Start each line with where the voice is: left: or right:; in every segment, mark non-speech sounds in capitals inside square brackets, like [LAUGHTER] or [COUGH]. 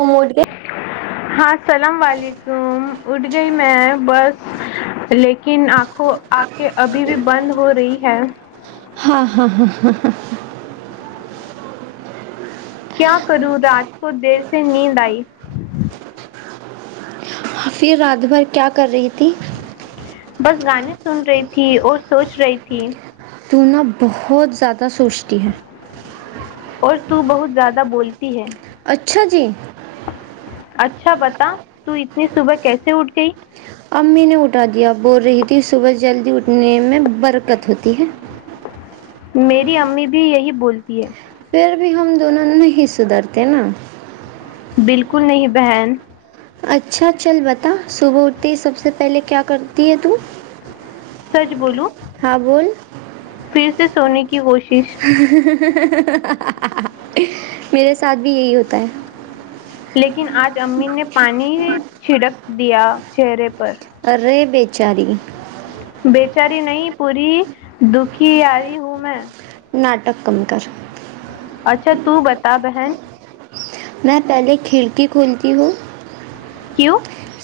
right: mood کے
left: ہاں اللام و علیکم اٹھ گئی میں بس لیکن آنکھوں آنکھیں ابھی بھی بند ہو رہی ہے
right: ہاں ہاں ہاں ہاں
left: کیا کروں رات کو دیر سے نیند آئی
right: حفیظ رات بھر کیا کر رہی تھی
left: بس گانے سن رہی تھی اور سوچ رہی تھی
right: تونا بہت زیادہ سوچتی ہے
left: اور تو بہت زیادہ بولتی ہے
right: اچھا جی
left: اچھا بتا تو اتنی صبح کیسے اٹھ گئی
right: امی نے اٹھا دیا بول رہی تھی صبح جلدی اٹھنے میں برکت ہوتی ہے
left: میری امی بھی یہی بولتی ہے
right: پھر بھی ہم دونوں نہیں سدھرتے نا
left: بالکل نہیں بہن
right: اچھا چل بتا صبح اٹتی ہے سب سے پہلے کیا کرتی ہے تو
left: سچ بولو
right: ہے بلو
left: پھر سے سونے کی کی کوشش
right: میرے ساتھ بھی یہی ہوتا ہے
left: لیکن آج امیین نے پانی چھڑک دیا چہرے پر
right: چار [UNINTELLIGIBLE]
left: بچاری نہیں پوری دکھی آاری ہوں میں
right: ناٹک کم کر
left: اچھا تو بتا بہن
right: میں پہلے کھاتی ہوں
left: کیوں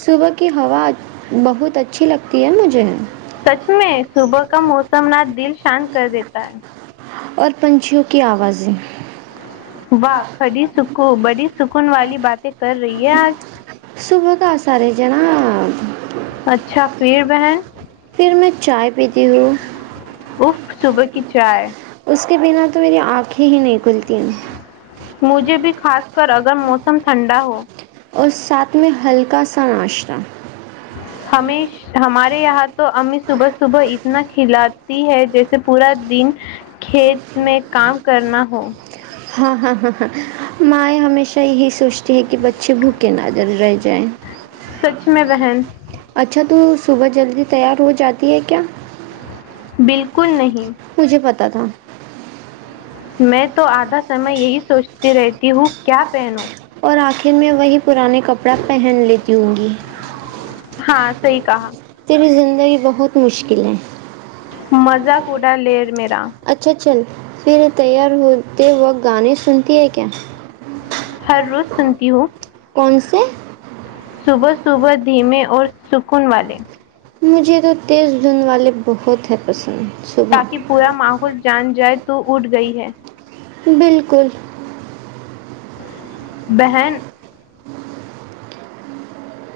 right: صبح کی ہوا بہت اچھی لگتی ہے مجھے
left: سچ میں صبح کا موسم نہ دل شانت کر دیتا ہے
right: اور پنچھیوں کی آوازیں
left: واہ کھڑی سکو بڑی سکون والی باتیں کر رہی یاار [UNINTELLIGIBLE]
right: صب کا سارے جناا
left: اچھا بھیڑ بہن [UNINTELLIGIBLE]
right: پھر میں چائے پیتی ہوں
left: اف صبح کی چائے
right: اس کے بنا تو میری آنکھیں ہی نہیں کھلتی ہیں
left: مجھے بھی خاص کر اگر موسم ٹھنڈا ہو
right: اور ساتھ میں ہلکا سا ناشتہ
left: ہمیں ہمارے یہاں تو امی صبح صبح اتنا کھلاتی ہے جیسے پورا دن کھیت میں کام کرنا ہو
right: ہاں ہاں ہاں ہاں ماں ہمیشہ یہی سوچتی ہے کہ اچ بھوک کے نظر رہ جائ
left: سچ میں بہن
right: اچھا تو صبح جلدی تیار ہو جاتی ہے کیا
left: بالکل نہیں
right: تا تھا
left: میں تو آدھا سمے یہی سوچتی رہتی ہوں کیا پینو [UNINTELLIGIBLE]
right: اور آخر میں وہی پرانے کپڑا پہن لیتی ہوں گی
left: ہاں صحیح کہا
right: ترس دن زندگی بہت مشکل ہے
left: مزہ کوا لےیر میرا
right: اچھا چل پھر تیار ہوتے وقت گانے سنتی ہے کیا
left: ہر روز سنتی ہو
right: کون سے
left: صبح صبح دھیمے اور سکون والے
right: مجھے تو تیز دھند والے بہت ہیں پسند صبح
left: تاکہ پورا ماحول جان جائے تو اٹ گئی ہے
right: بالکل
left: بہن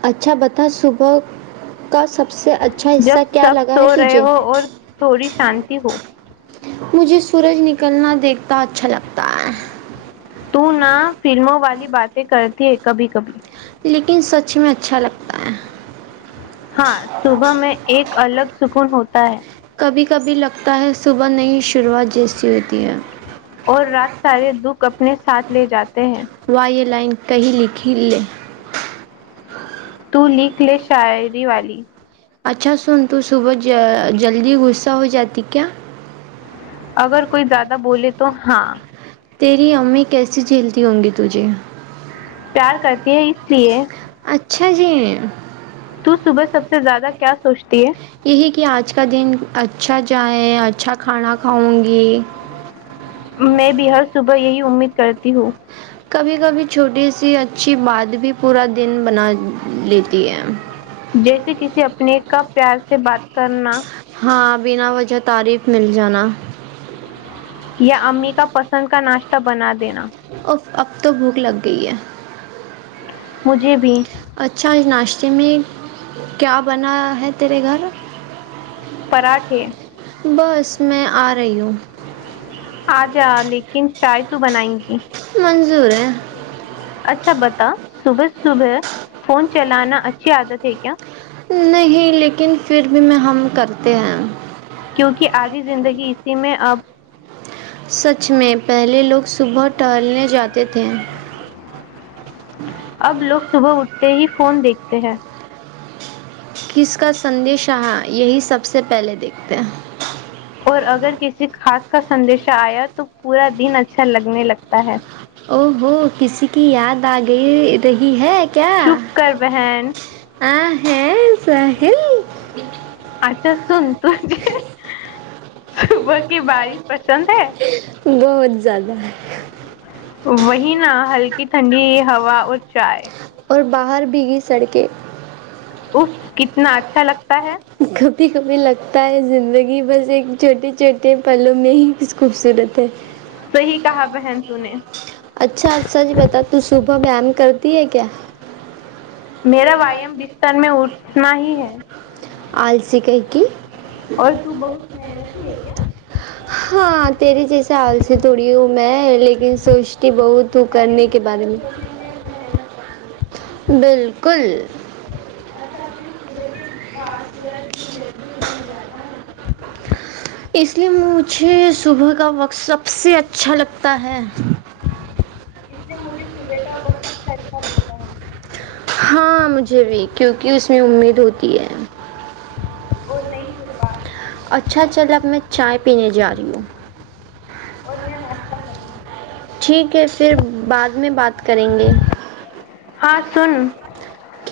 right: اچھا بتا صبح کا سب سے اچھا حصہ
left: جب
right: کیا
left: سب
right: لگا
left: سو
right: ہے
left: رہے
right: تجھے
left: ہو اور تھوڑی شانتی ہو
right: مجھے سورج نکلنا دیکھتا اچھا لگتا ہے
left: تو نہ فلموں والی باتیں کرتی ہے کبھی کبھی
right: لیکن سچ میں اچھا لگتا ہے
left: ہاں صبح میں ایک الگ سکون ہوتا ہے
right: کبھی کبھی لگتا ہے صبح نہیں شروعات جیسی ہوتی ہے
left: اور رات سارے دکھ اپنے ساتھ لے جاتے ہیں
right: و یہ لائن کہیں لکھی لے
left: ت لکھ لے شاعری والی
right: اچھا سن تو صبح جلدی غصہ ہو جاتی کیا
left: اگر کوئی زیادہ بولے تو ہاں
right: تیری امی کیسی جھیلتی ہوں گی تجھے
left: پیار کرتی ہے اس لیے
right: اچ چھا جی
left: تو صبح سب سے زیادہ کیا سوچتی ہے
right: یہی کہ آج کا دن اچھا جائے اچھا کھانا کھاؤں گی
left: میں بھی ہر صبح یہی امید کرتی ہوں
right: کبھی کبھی چھوٹی سی اچھی بات بھی پورا دن بنا لیتی ہے
left: جیسے کسی اپنے کا پیار سے بات کرنا
right: ہاں بنا وجہ تعریف مل جانا
left: یا امی کا پسند کا ناشتہ بنا دینا
right: اف اب تو بھوک لگ گئی ہے
left: مجھے بھی
right: اچھا ناشتے میں کیا بنا ہے تیرے گھر
left: پراٹھے
right: بس میں آ رہی ہوں
left: آ جا لیکن چائے تو بنائیں گی
right: مضور ہے
left: اچھا بتا صبح صبح فون چلانا اچھی عادت ہے کیا
right: نہیں لیکن پھر بھی میں ہم کرتے ہیں
left: کیونکہ آدھی زندگی اسی میں اب
right: سچ میں پہلے لوگ صبح ٹہلنے جاتے تھے
left: اب لوگ صبح اٹھتے ہی فون دیکھتے ہیں
right: کس کا سندیش ہا یہی سب سے پہلے دیکھتے ہیں
left: اور اگر کسی خاص کا سدیشہ آیا تو پورا دن اچھا لگنے لگتا ہے
right: او ہو کسی کی یاد آ گئی رہی ہے
left: چھپ کر بہن
right: ہ ہے ساحل
left: اچھا سن تجھے صبح کی بارش پسند ہے
right: بہت زیادہ ہے
left: وہی نا ہلکی ٹھنڈی ہوا اور چائے
right: اور باہر بھی گی سڑکیں
left: اف کتنا اچھا لگتا ہے
right: کبھی کبھی لگتا ہے زندگی بس ایک چھوٹے چھوٹے پلوں میں ہی ک خوبصورت
left: صحیح کہا بہن تو نے
right: اچھا اچھا جی بتا تو صبح وم کر تی ہے کیا
left: میرا ویام بستر میں اٹنا ہی ہے
right: آلسی کائی کی
left: اور تو بہت محنتی ہے کیا
right: ہاں تیرے جیسے السی تھوڑی ہوں میں لیکن سوچتی بہت تو کرنے کے بارے میں بالکل اس لیے مجھے صبح کا وقت سب سے اچھا لگتا ہے
left: نے مجھے صبح کا وہ سب سے اچھا لگتا ہے
right: ہاں مجھے بھی کیونکہ اس میں امید ہوتی ہے
left: اور نئی شو
right: اچھا چل اب میں چائے پینے جا رہی ہوں ٹھیک ہے پھر بعد میں بات کریں گے
left: ہاں سن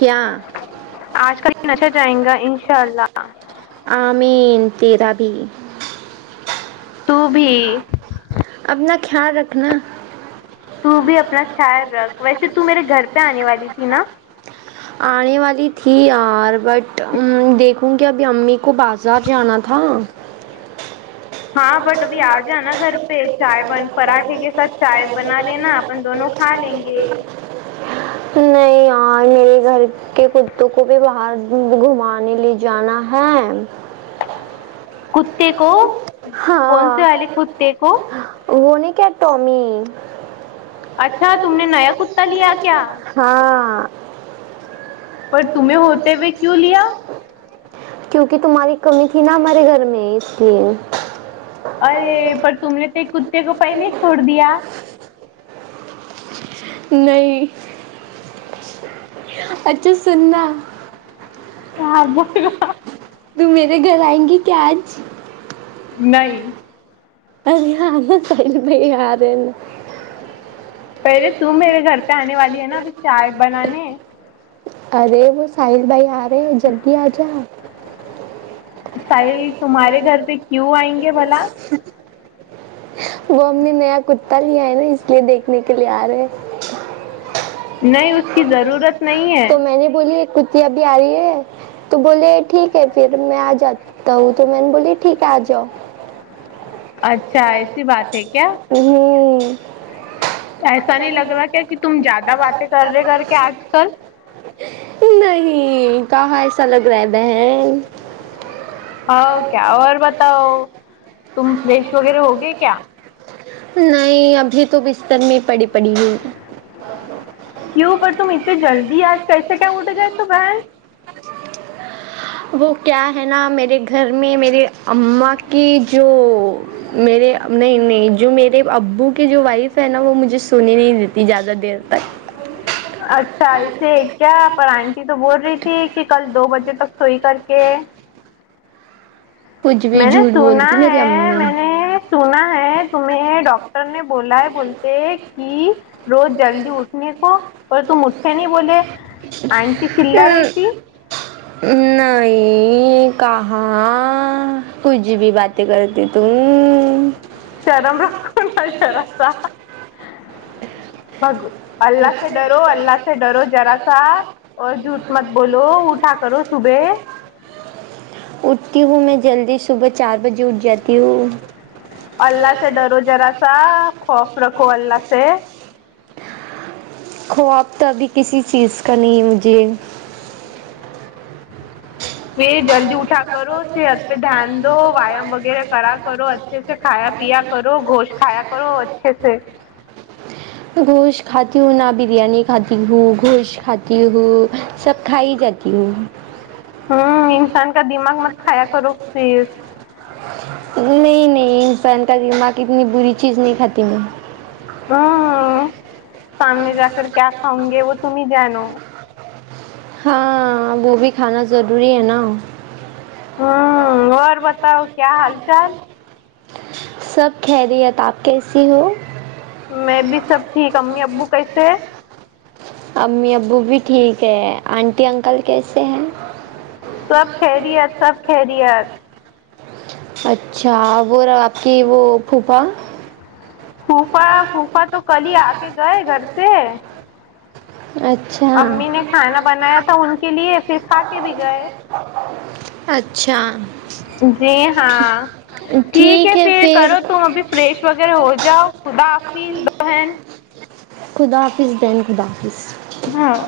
right: کیا
left: آج کا دن اچھا جائیں گا انشاء اللہ
right: مین تیرا بھی
left: توو بھی
right: اپنا خیال رکھنا
left: تو بھی اپنا خیال رکھ ویسے تو میرے گھر پہ آنے والی تھی نا
right: آنے والی تھی اورار بٹ دیکھوں گی ابھی امی کو بازار جانا تھا
left: ہاں بٹ ابھی آ جانانا گھر پہ چائے بن پراٹھے کے ساتھ چائے بنا لینا اپن دونوں کھا لیں گے
right: نہیں یار میرے گھر کے کتوں کو بھی وہاں گھمانے لے جانا ہے
left: کتے کو کون سے والے
right: ہاں
left: کتے کو
right: وہ نہیں ٹومی
left: اچھا تم نے نیا کتا لیا کیا
right: [INAUDIBLE] [INAUDIBLE]
left: پر تمہیں ہوتے ہوئے کیوں لیا
right: کیونکہ تمہاری کمی تھی نا ہمارے گھر میں اس لیے
left: ارے پ تم نے تو کتے گ پہلے چھوڑ دیا
right: پیا نہیں کیا اچھا سنا
left: [UNINTELLIGIBLE]
right: تو میرے گھر آئیں گی کیا آج
left: نہیں
right: ارے ہاں نہیں آ رہے
left: پہلے ت میرے گھر پہ آنے والی ہے نا ابھی چائے بنانے
right: ارے وہ سائ بھائی آ رہے ہیں جلدی آ جاؤ آپ
left: سحل تمہارے گھر پہ کیوں آئیں گے بھلا
right: وہ ا ہم نے نیا ک پ ہی آئے نا اس لیے دیکھنے کے لیے آ رہے
left: نہیں اس کی ضرورت نہیں ہے
right: تو میں نے بولی ایک کتی اب آ رہی ہے تو بولے ٹھیک ہے پھر میں آ جاتا ہوں تو میں نے بولی ٹھیک ہے آ جاؤ
left: اچھا ایسی بات ہے کیا
right: ہوں [INAUDIBLE]
left: ایسا نہیں لگ رہا کیا کہ تم زیادہ باتیں کر رہے کر کے آج کل
right: نہیں کہاں ایسا لگ رہا ہے بہن
left: ہ کیا اور بتاؤ تم فریش وغیرہ ہو گی کیا
right: نہیں ابھی تو بستر میں پڑی پڑی ہو
left: کیوں پر تم اتنی جلدی آج کیسے کیا اٹھ جئے تو بہن
right: وہ کیا ہے نا میرے گھر میں میرے اما کی جو میرے نہیں نہیں جو میرے ابو کی جو وائف ہے نا وہ مجھے سنی نہیں دیتی زیادہ دیر تک
left: اچھا اسے کیا پر آنٹی تو بول رہی تھی کہ کل دو بجے تک سوئی کر کے کہ
right: کچھ بھی
left: میں نے
right: جھوٹ
left: سنا
right: بولتی میری
left: ہے
right: امی
left: میں نے سنا ہے تمہیں ڈاکٹر نے بولا ہے بولتے کہ روز جلدی اٹھنے کو پر تو م نی بولے آنٹی چلہ رہیتی
right: نہیں کہاں کچھ بھی باتیں کرتی توں
left: شرم میں رکھن شر تھا بگو ذرا سا اور جھوٹ مت بولو اٹھا کرو صبح
right: اٹھتی ہوں میں جلدی صبح چار بجے اٹھ جاتی ہوں
left: اللہ سے ڈرو جرا سا خوف رکھ کو اللہ سے
right: خواب تو ابھی کسی چیز کا نہیں ہے مجھے
left: پ جلدی اٹھا کرو صحت پہ دھیان دو ویام وغیرہ کرا کرو اچھے سے کھایا پیا کرو گشت کھایا کرو اچھے سے
right: گوش کھاتیوں نہ بریانی کاتی ہو گوش خات ہوں سب کھائی جاتی ہوں
left: ہ انسان کا دماغ مت کھایا کرو صف
right: نہیں نہیں انسان کا دماغ اتنی بری چیز نہیں کھاتی میں
left: ہوں سامنے جا کر کیا کاؤں گے وہ تم جانو
right: ہاں وہ بھی کھانا ضروری ہے نا
left: ہوں اور ب بتاؤ کیا حال چال
right: سب خیریت آپ کیسی ہو
left: میں بھی سب ٹھیک امی ابو کیسے
right: امی ابو بھی ٹھیک ہے آنٹی انکل کیسے ہیں
left: سب خیریت سب خیریت
right: اچھا وہ آپ کی وہ پھوپھا
left: پوفا پوفا تو کل ہی آ کے گئے گھر سے
right: اچھا
left: امی نے کھانا بنایا تھا ان کے لیے پھر کھا کے بھی گئے
right: اچھا
left: جی ہاں ٹھیک ہے پھر کرو تم ابھی فریش وغیرہ ہو جاؤ خدا حافظ بہن
right: خدا حافظ بین خدا [UNINTELLIGIBLE]
left: ہاں